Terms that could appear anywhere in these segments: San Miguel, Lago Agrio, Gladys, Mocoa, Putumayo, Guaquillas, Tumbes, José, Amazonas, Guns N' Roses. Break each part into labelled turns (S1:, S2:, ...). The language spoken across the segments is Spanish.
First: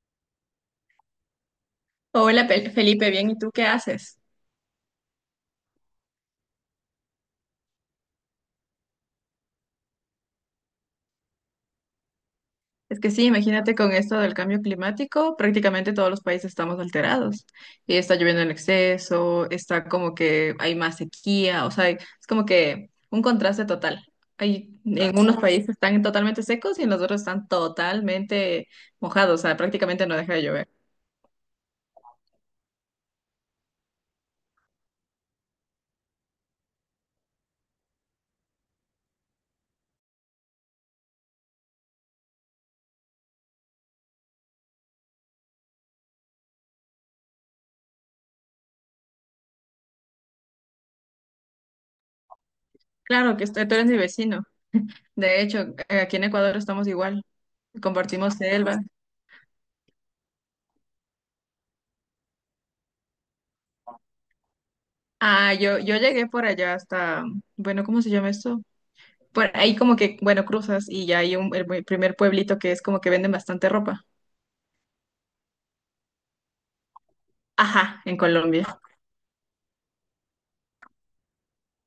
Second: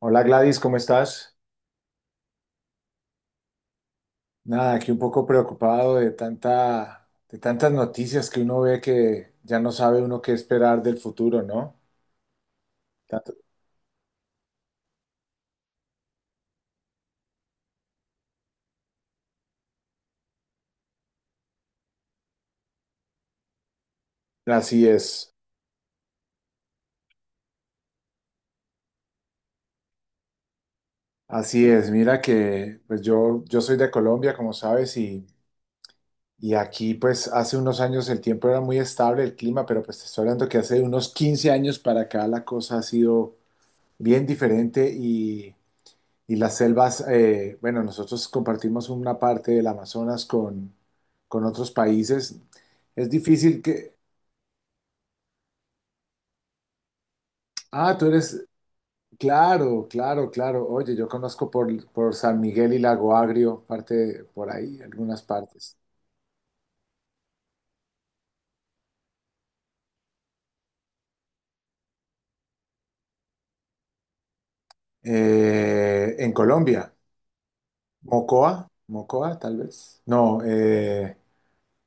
S1: Hola Gladys, ¿cómo estás?
S2: Hola Felipe, bien, ¿y tú qué haces?
S1: Nada, aquí un poco preocupado de tantas noticias que uno ve que ya no sabe uno qué esperar del futuro, ¿no?
S2: Es que sí,
S1: Tanto-
S2: imagínate con esto del cambio climático, prácticamente todos los países estamos alterados. Y está lloviendo en exceso, está como que hay más sequía, o sea, es como que un contraste total. Hay,
S1: Así
S2: en
S1: es,
S2: unos países están totalmente secos y en los otros están totalmente mojados, o sea, prácticamente no deja de llover.
S1: así es. Mira que pues yo soy de Colombia, como sabes, y aquí pues hace unos años el tiempo era muy estable, el clima, pero pues te estoy hablando que hace unos 15 años para acá la cosa ha sido bien diferente. Y las selvas, bueno, nosotros compartimos una parte del Amazonas con otros países. Es difícil
S2: Tú eres
S1: que...
S2: mi vecino. De hecho, aquí en Ecuador estamos igual,
S1: Ah, tú
S2: compartimos
S1: eres...
S2: selva.
S1: Claro, claro, claro. Oye, yo conozco por San Miguel y Lago Agrio, parte de- por ahí, algunas
S2: Ah,
S1: partes.
S2: yo llegué por allá hasta, bueno, ¿cómo se llama esto? Por ahí como que, bueno, cruzas y ya hay primer pueblito que es como que venden bastante ropa.
S1: En Colombia,
S2: Ajá, en Colombia.
S1: Mocoa, Mocoa, tal vez. No,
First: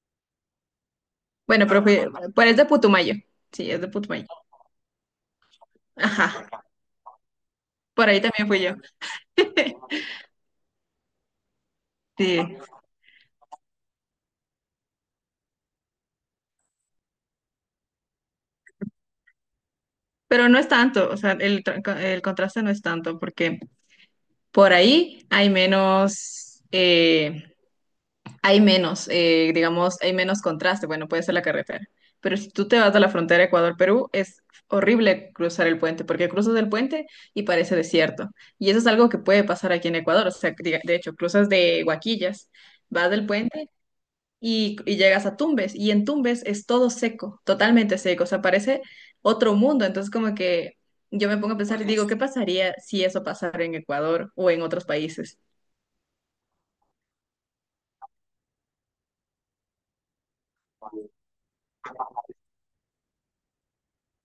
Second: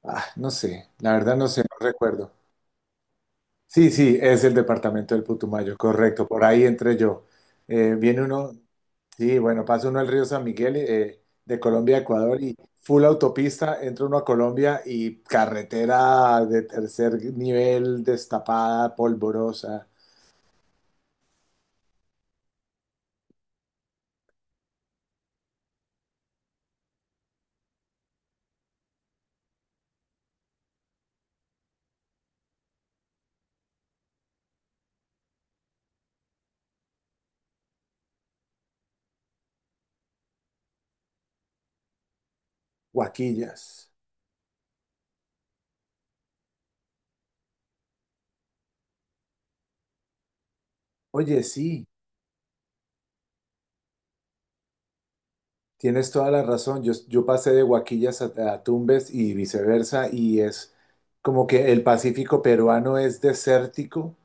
S1: ah, no sé, la verdad no sé,
S2: Bueno, pero
S1: no
S2: fui,
S1: recuerdo.
S2: pero es de Putumayo. Sí, es de
S1: Sí, sí,
S2: Putumayo.
S1: es el departamento del Putumayo, correcto, por
S2: Ajá,
S1: ahí entré yo. Eh,
S2: por ahí
S1: viene
S2: también
S1: uno,
S2: fui yo.
S1: sí, bueno, pasa uno al río San Miguel de Colombia a
S2: Sí,
S1: Ecuador y full autopista, entra uno a Colombia y carretera de tercer nivel, destapada, polvorosa.
S2: pero no es tanto, o sea, el contraste no es tanto porque por ahí hay menos, digamos, hay menos contraste, bueno, puede ser la carretera, pero si tú te vas a la frontera Ecuador-Perú, es horrible cruzar el puente, porque cruzas el puente y parece desierto, y eso es algo que puede pasar aquí en Ecuador, o sea, de hecho, cruzas de Huaquillas, vas del puente
S1: Guaquillas.
S2: y llegas a Tumbes, y en Tumbes es todo seco, totalmente seco, o sea, parece otro mundo, entonces como que yo me
S1: Oye,
S2: pongo a pensar y
S1: sí,
S2: digo, ¿qué pasaría si eso pasara en Ecuador o en otros países?
S1: tienes toda la razón, yo pasé de Guaquillas a Tumbes y viceversa y es como que el Pacífico peruano es desértico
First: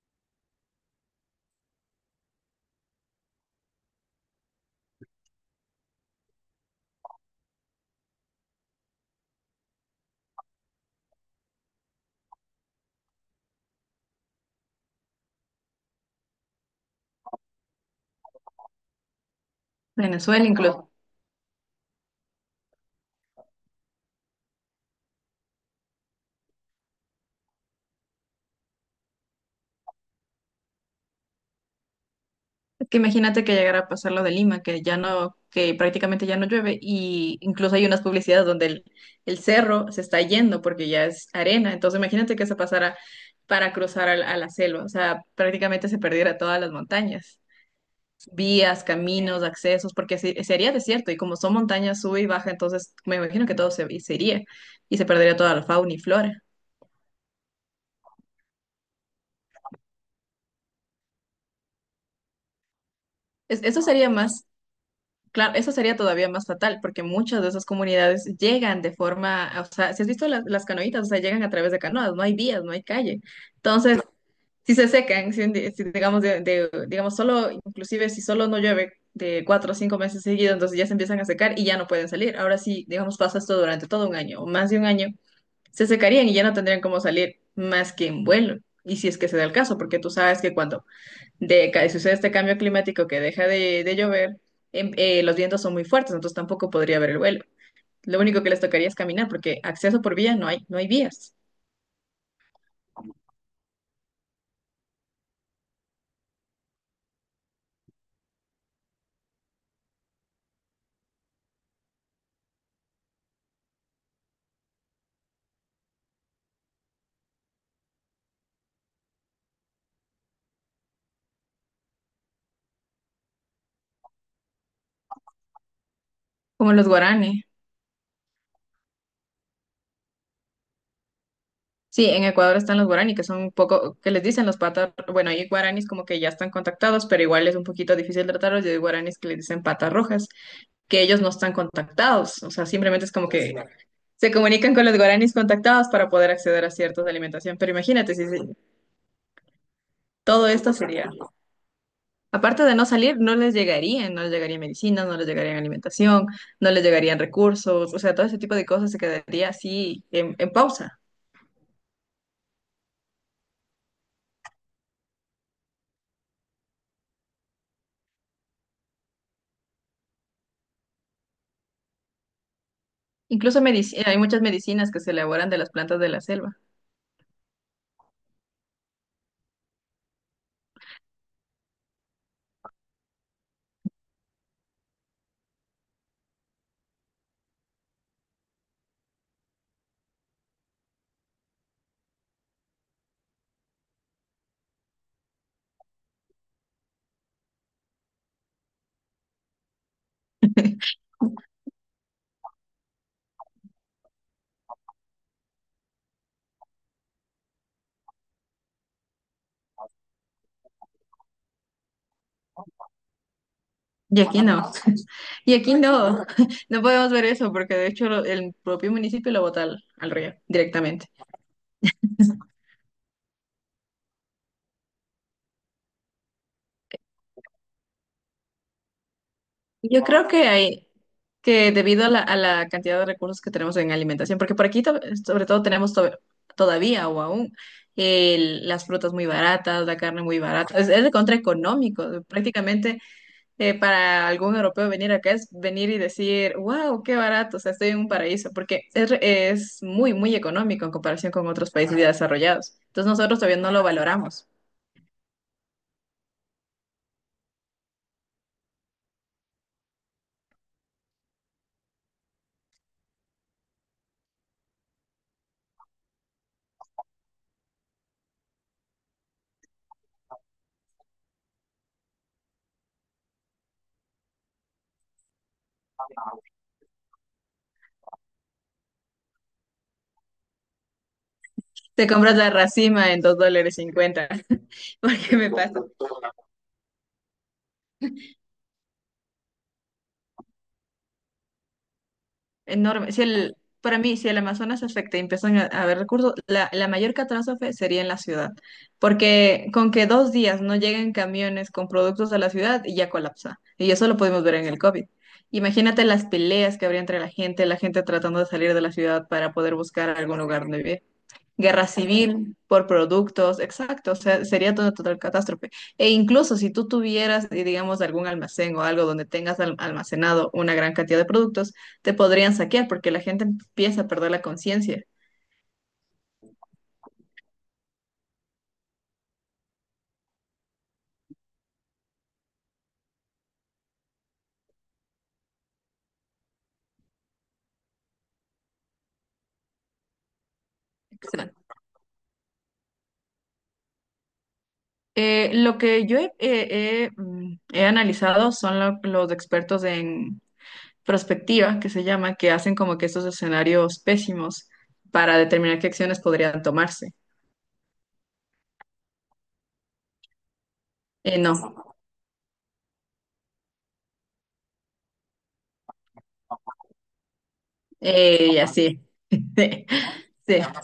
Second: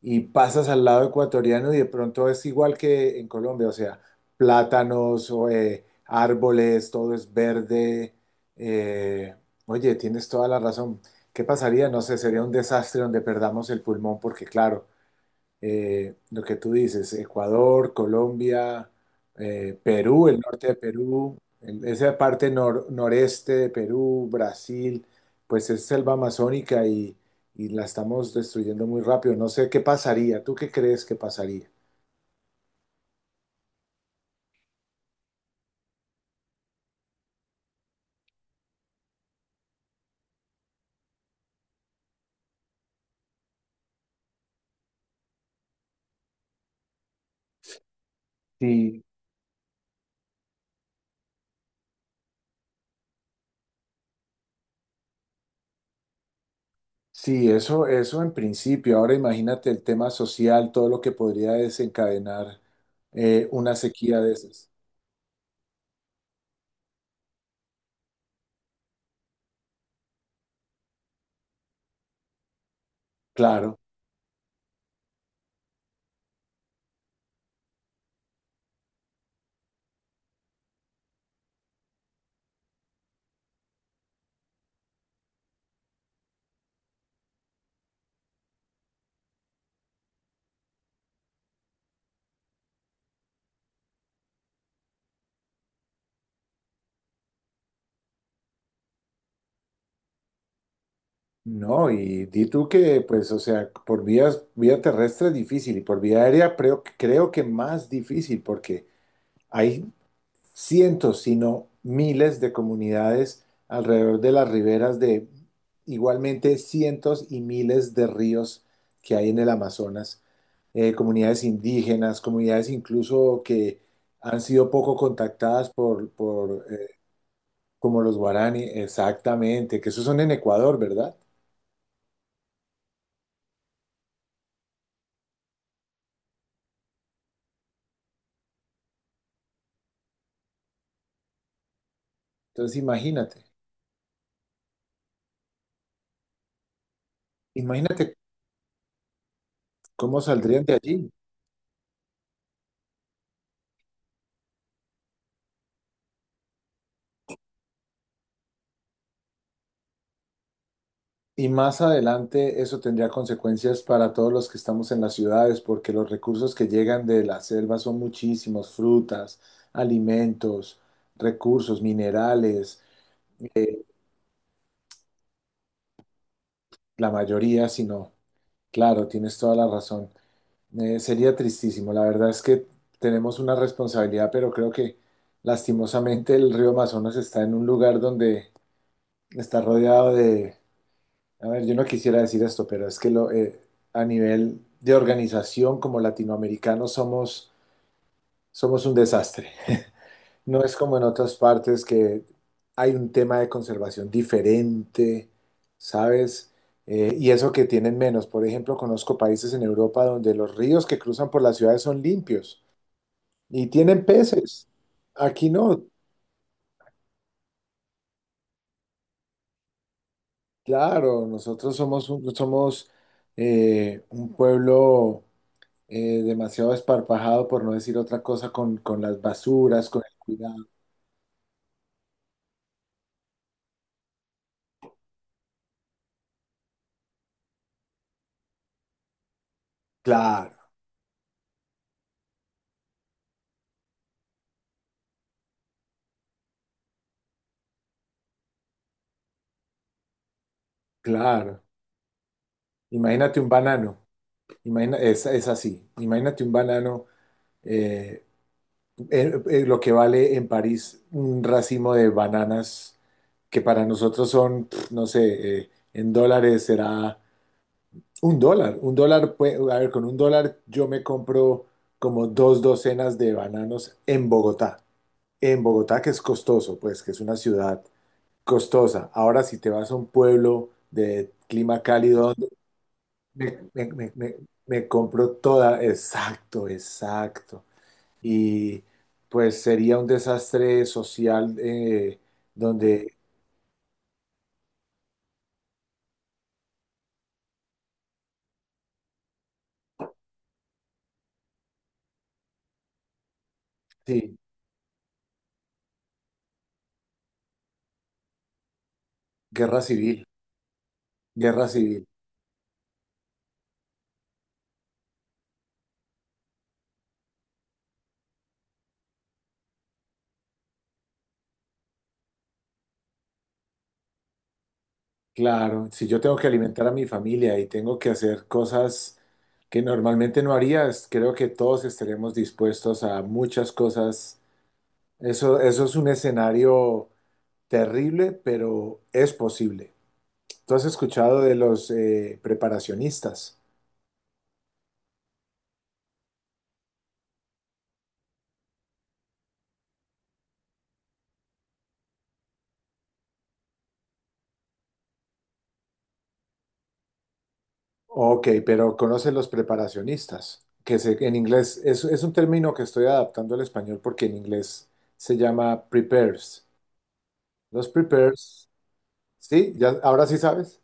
S1: y pasas al lado ecuatoriano y de pronto es igual que en Colombia, o sea, plátanos, o, árboles, todo es verde. eh, Oye, tienes toda la razón. ¿Qué pasaría? No sé, sería un desastre donde perdamos el pulmón porque, claro, lo que tú dices, Ecuador, Colombia, Perú, el
S2: Venezuela
S1: norte de
S2: incluso.
S1: Perú, el- esa parte nor- noreste de Perú, Brasil, pues es selva amazónica y la estamos destruyendo muy rápido. No sé qué pasaría, ¿tú qué crees que pasaría?
S2: Que imagínate que llegara a pasar lo de Lima, que ya no, que prácticamente ya no llueve, y incluso hay unas publicidades donde el cerro se está yendo porque ya es arena. Entonces imagínate que se pasara para la selva. O sea, prácticamente se perdiera todas las montañas, vías,
S1: Sí,
S2: caminos, accesos, porque sería desierto, y como son montañas sube y baja, entonces me imagino que todo se iría y se perdería toda la fauna y flora.
S1: sí, eso en principio. Ahora imagínate el tema social, todo lo que podría desencadenar
S2: Es-
S1: una
S2: eso sería
S1: sequía de
S2: más
S1: esas.
S2: Claro, eso sería todavía más fatal, porque muchas de esas comunidades llegan de forma, o sea, si has visto las canoitas, o sea, llegan a través de canoas, no hay vías, no hay calle.
S1: Claro.
S2: Entonces, si se secan, si, un di- si digamos, de- digamos, solo, inclusive si solo no llueve de 4 o 5 meses seguidos, entonces ya se empiezan a secar y ya no pueden salir. Ahora sí, digamos, pasa esto durante todo 1 año o más de 1 año, se secarían y ya no tendrían cómo salir más que en vuelo. Y si es que se da el caso, porque tú sabes que cuando sucede este cambio climático que deja de llover, los vientos son muy fuertes, entonces tampoco podría haber el vuelo. Lo único que les tocaría es caminar, porque acceso por vía no hay, no hay vías,
S1: No, y di tú que, pues, o sea, por vías, vía terrestre es difícil y por vía aérea creo que más difícil porque hay cientos, si no miles de comunidades alrededor de las riberas de igualmente cientos y miles de ríos que hay en el Amazonas, comunidades indígenas, comunidades incluso que han sido poco contactadas por
S2: como los guaraní.
S1: como los guaraní, exactamente, que esos son en Ecuador, ¿verdad?
S2: Sí, en Ecuador están los guaraní, que son un poco, que les dicen los patas, bueno, hay guaraníes como que ya están contactados, pero igual es un poquito difícil tratarlos, y hay guaraníes que les dicen patas rojas, que ellos no están contactados, o sea,
S1: Entonces
S2: simplemente es como
S1: imagínate.
S2: que se comunican con los guaraníes contactados para poder acceder a ciertas alimentación, pero
S1: Imagínate
S2: imagínate si
S1: cómo
S2: todo
S1: saldrían
S2: esto
S1: de
S2: sería.
S1: allí.
S2: Aparte de no salir, no les llegarían, no les llegaría medicinas, no les llegarían alimentación, no les llegarían recursos, o sea, todo ese tipo de cosas se quedaría así en pausa.
S1: Y más adelante eso tendría consecuencias para todos los que estamos en las ciudades, porque los recursos que llegan de la selva son muchísimos, frutas, alimentos, recursos, minerales,
S2: Incluso hay muchas medicinas que se elaboran de las plantas de la selva.
S1: la mayoría, si no. Claro, tienes toda la razón. Sería tristísimo. La verdad es que tenemos una responsabilidad, pero creo que lastimosamente el río Amazonas está en un lugar donde está rodeado de... A ver, yo no quisiera decir esto, pero es que a nivel de organización como latinoamericanos somos un desastre. No es como en otras partes que hay un tema de conservación diferente, ¿sabes? Y eso que tienen menos. Por ejemplo, conozco países en Europa donde los ríos que cruzan por las ciudades son limpios y tienen
S2: Y aquí
S1: peces.
S2: no,
S1: Aquí
S2: y aquí
S1: no.
S2: no, no podemos ver eso porque de hecho el propio municipio lo bota al río directamente.
S1: Claro, somos, un pueblo demasiado esparpajado, por no decir otra cosa, con las basuras, con
S2: Yo
S1: el
S2: creo que
S1: cuidado.
S2: hay, que debido a a la cantidad de recursos que tenemos en alimentación, porque por aquí sobre todo tenemos todavía o aún las frutas muy baratas, la carne muy
S1: Claro,
S2: barata, es de contraeconómico, prácticamente para algún europeo venir acá es venir y decir, wow, qué barato, o sea, estoy en un paraíso, porque es muy económico en comparación con
S1: claro.
S2: otros países ya desarrollados. Entonces nosotros
S1: Imagínate un
S2: todavía no lo
S1: banano,
S2: valoramos.
S1: imagina, es así. Imagínate un banano, eh, lo que vale en París un racimo de bananas que para nosotros son, pf, no sé, en dólares será un dólar. Un dólar, pue- a ver, con un dólar yo me compro como dos docenas de bananos en Bogotá. En Bogotá, que es costoso, pues, que es una ciudad costosa. Ahora, si te vas a un pueblo de clima
S2: Te
S1: cálido,
S2: compras la
S1: ¿dónde?
S2: racima en dos
S1: me,
S2: dólares
S1: me, me-
S2: cincuenta,
S1: me- me compro
S2: porque me
S1: toda,
S2: pasa.
S1: exacto, exacto. Y pues sería un desastre social
S2: Enorme.
S1: donde,
S2: Para mí, si el Amazonas se afecta y empiezan a haber recursos, la mayor catástrofe sería en la ciudad, porque con que 2 días no lleguen camiones con productos a la ciudad, ya colapsa. Y eso lo
S1: sí,
S2: podemos ver en el COVID. Imagínate las peleas que habría entre la gente tratando de salir de la ciudad para poder
S1: guerra
S2: buscar
S1: civil,
S2: algún lugar donde vivir
S1: guerra
S2: guerra
S1: civil.
S2: civil por productos, exacto, o sea, sería toda total catástrofe. E incluso si tú tuvieras, digamos, algún almacén o algo donde tengas almacenado una gran cantidad de productos, te podrían saquear porque la gente empieza a perder la conciencia.
S1: Claro, si yo tengo que alimentar a mi familia y tengo que hacer cosas que normalmente no harías, creo que todos estaremos dispuestos a muchas cosas. Eso es un escenario terrible, pero es posible. ¿Tú has escuchado de
S2: Exacto.
S1: los preparacionistas?
S2: Lo que yo he analizado son los expertos en prospectiva, que se llama, que hacen como que estos escenarios pésimos para determinar qué acciones podrían tomarse.
S1: Ok, pero ¿conoces los preparacionistas? Que se- en inglés
S2: No,
S1: es un término que estoy adaptando al español porque en inglés se llama prepares. Los
S2: y
S1: prepares,
S2: así.
S1: ¿sí? ¿Ya, ahora sí
S2: Sí.
S1: sabes?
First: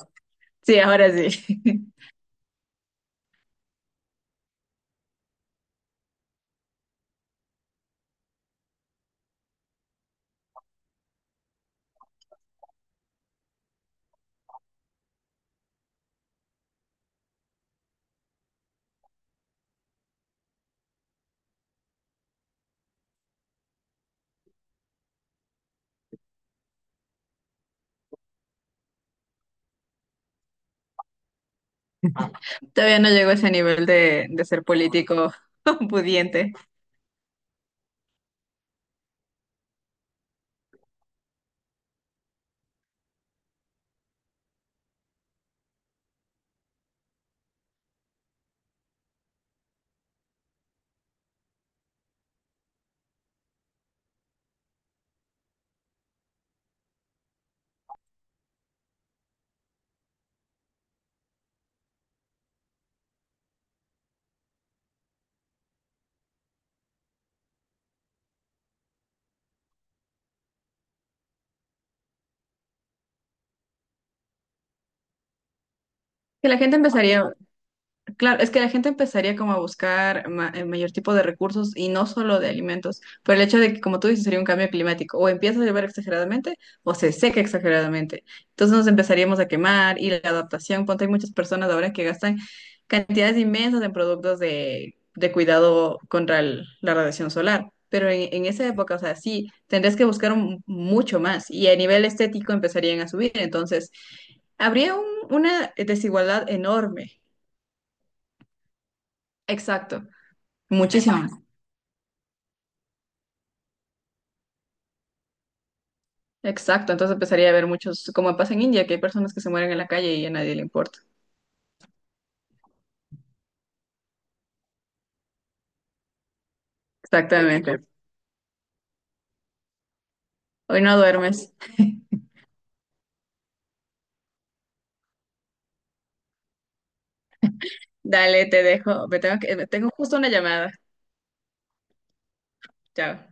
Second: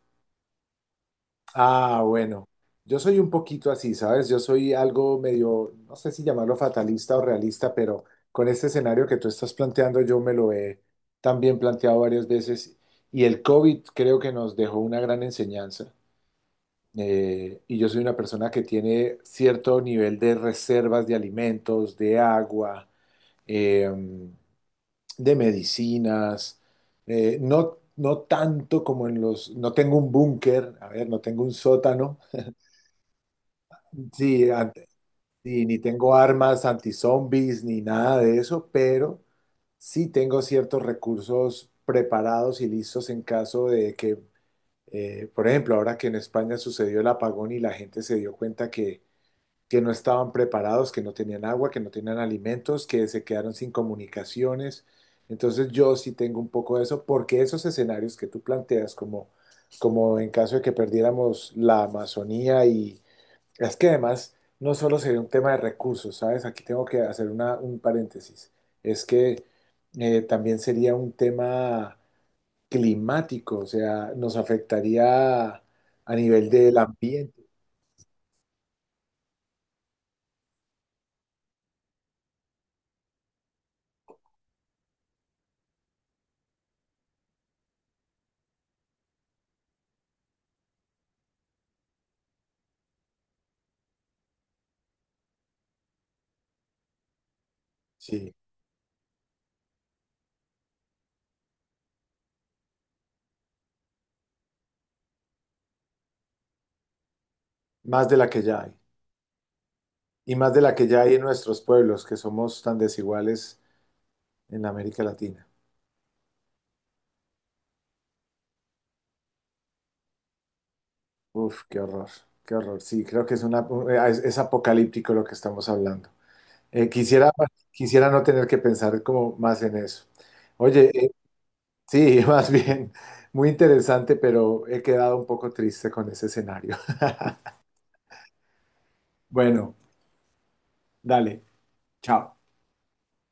S2: Sí, ahora sí.
S1: Ah, bueno, yo soy un poquito así, ¿sabes? Yo soy algo medio, no sé si llamarlo fatalista o realista, pero con este escenario que tú estás planteando, yo me lo he también planteado varias veces y el COVID creo que nos dejó una gran enseñanza. Y yo soy una persona que tiene cierto nivel de reservas de alimentos, de agua, eh, de medicinas, no, no tanto como en los... No tengo un búnker, a ver, no tengo un sótano.
S2: Todavía no llego a ese nivel de
S1: Sí,
S2: ser
S1: ante-
S2: político
S1: y ni tengo
S2: pudiente.
S1: armas anti-zombies ni nada de eso, pero sí tengo ciertos recursos preparados y listos en caso de que, por ejemplo, ahora que en España sucedió el apagón y la gente se dio cuenta que no estaban preparados, que no tenían agua, que no tenían alimentos, que se quedaron sin comunicaciones. Entonces yo sí tengo un poco de eso, porque esos escenarios que tú planteas, como, como en caso de que perdiéramos la Amazonía. Y es que además no solo sería un tema de recursos, ¿sabes? Aquí tengo que hacer una- un paréntesis. Es que también sería un tema climático, o sea, nos afectaría a
S2: Que
S1: nivel
S2: la gente
S1: del
S2: empezaría,
S1: ambiente,
S2: claro, es que la gente empezaría como a buscar el mayor tipo de recursos y no solo de alimentos, pero el hecho de que, como tú dices, sería un cambio climático, o empieza a llover exageradamente o se seca exageradamente. Entonces nos empezaríamos a quemar y la adaptación, ponte, hay muchas personas ahora que gastan cantidades inmensas en productos de cuidado contra la radiación solar, pero
S1: sí,
S2: en esa época, o sea, sí, tendrías que buscar mucho más y a nivel estético empezarían a subir, entonces habría un- una desigualdad enorme.
S1: más de la que ya hay.
S2: Exacto.
S1: Y más de la que ya hay en
S2: Muchísimo.
S1: nuestros pueblos, que somos tan desiguales en América Latina.
S2: Exacto, entonces empezaría a haber muchos, como pasa en India, que hay personas que se mueren en la calle y a nadie le importa.
S1: Uf, qué horror, qué horror. Sí, creo que es una, es apocalíptico lo que estamos hablando. Eh, quisiera,
S2: Exactamente.
S1: quisiera no tener que pensar como más en eso.
S2: Hoy
S1: Oye,
S2: no duermes.
S1: sí, más bien, muy interesante, pero he quedado un poco triste con ese escenario.
S2: Dale, te dejo. Me
S1: Bueno,
S2: tengo justo una llamada.
S1: dale, chao.
S2: Chao.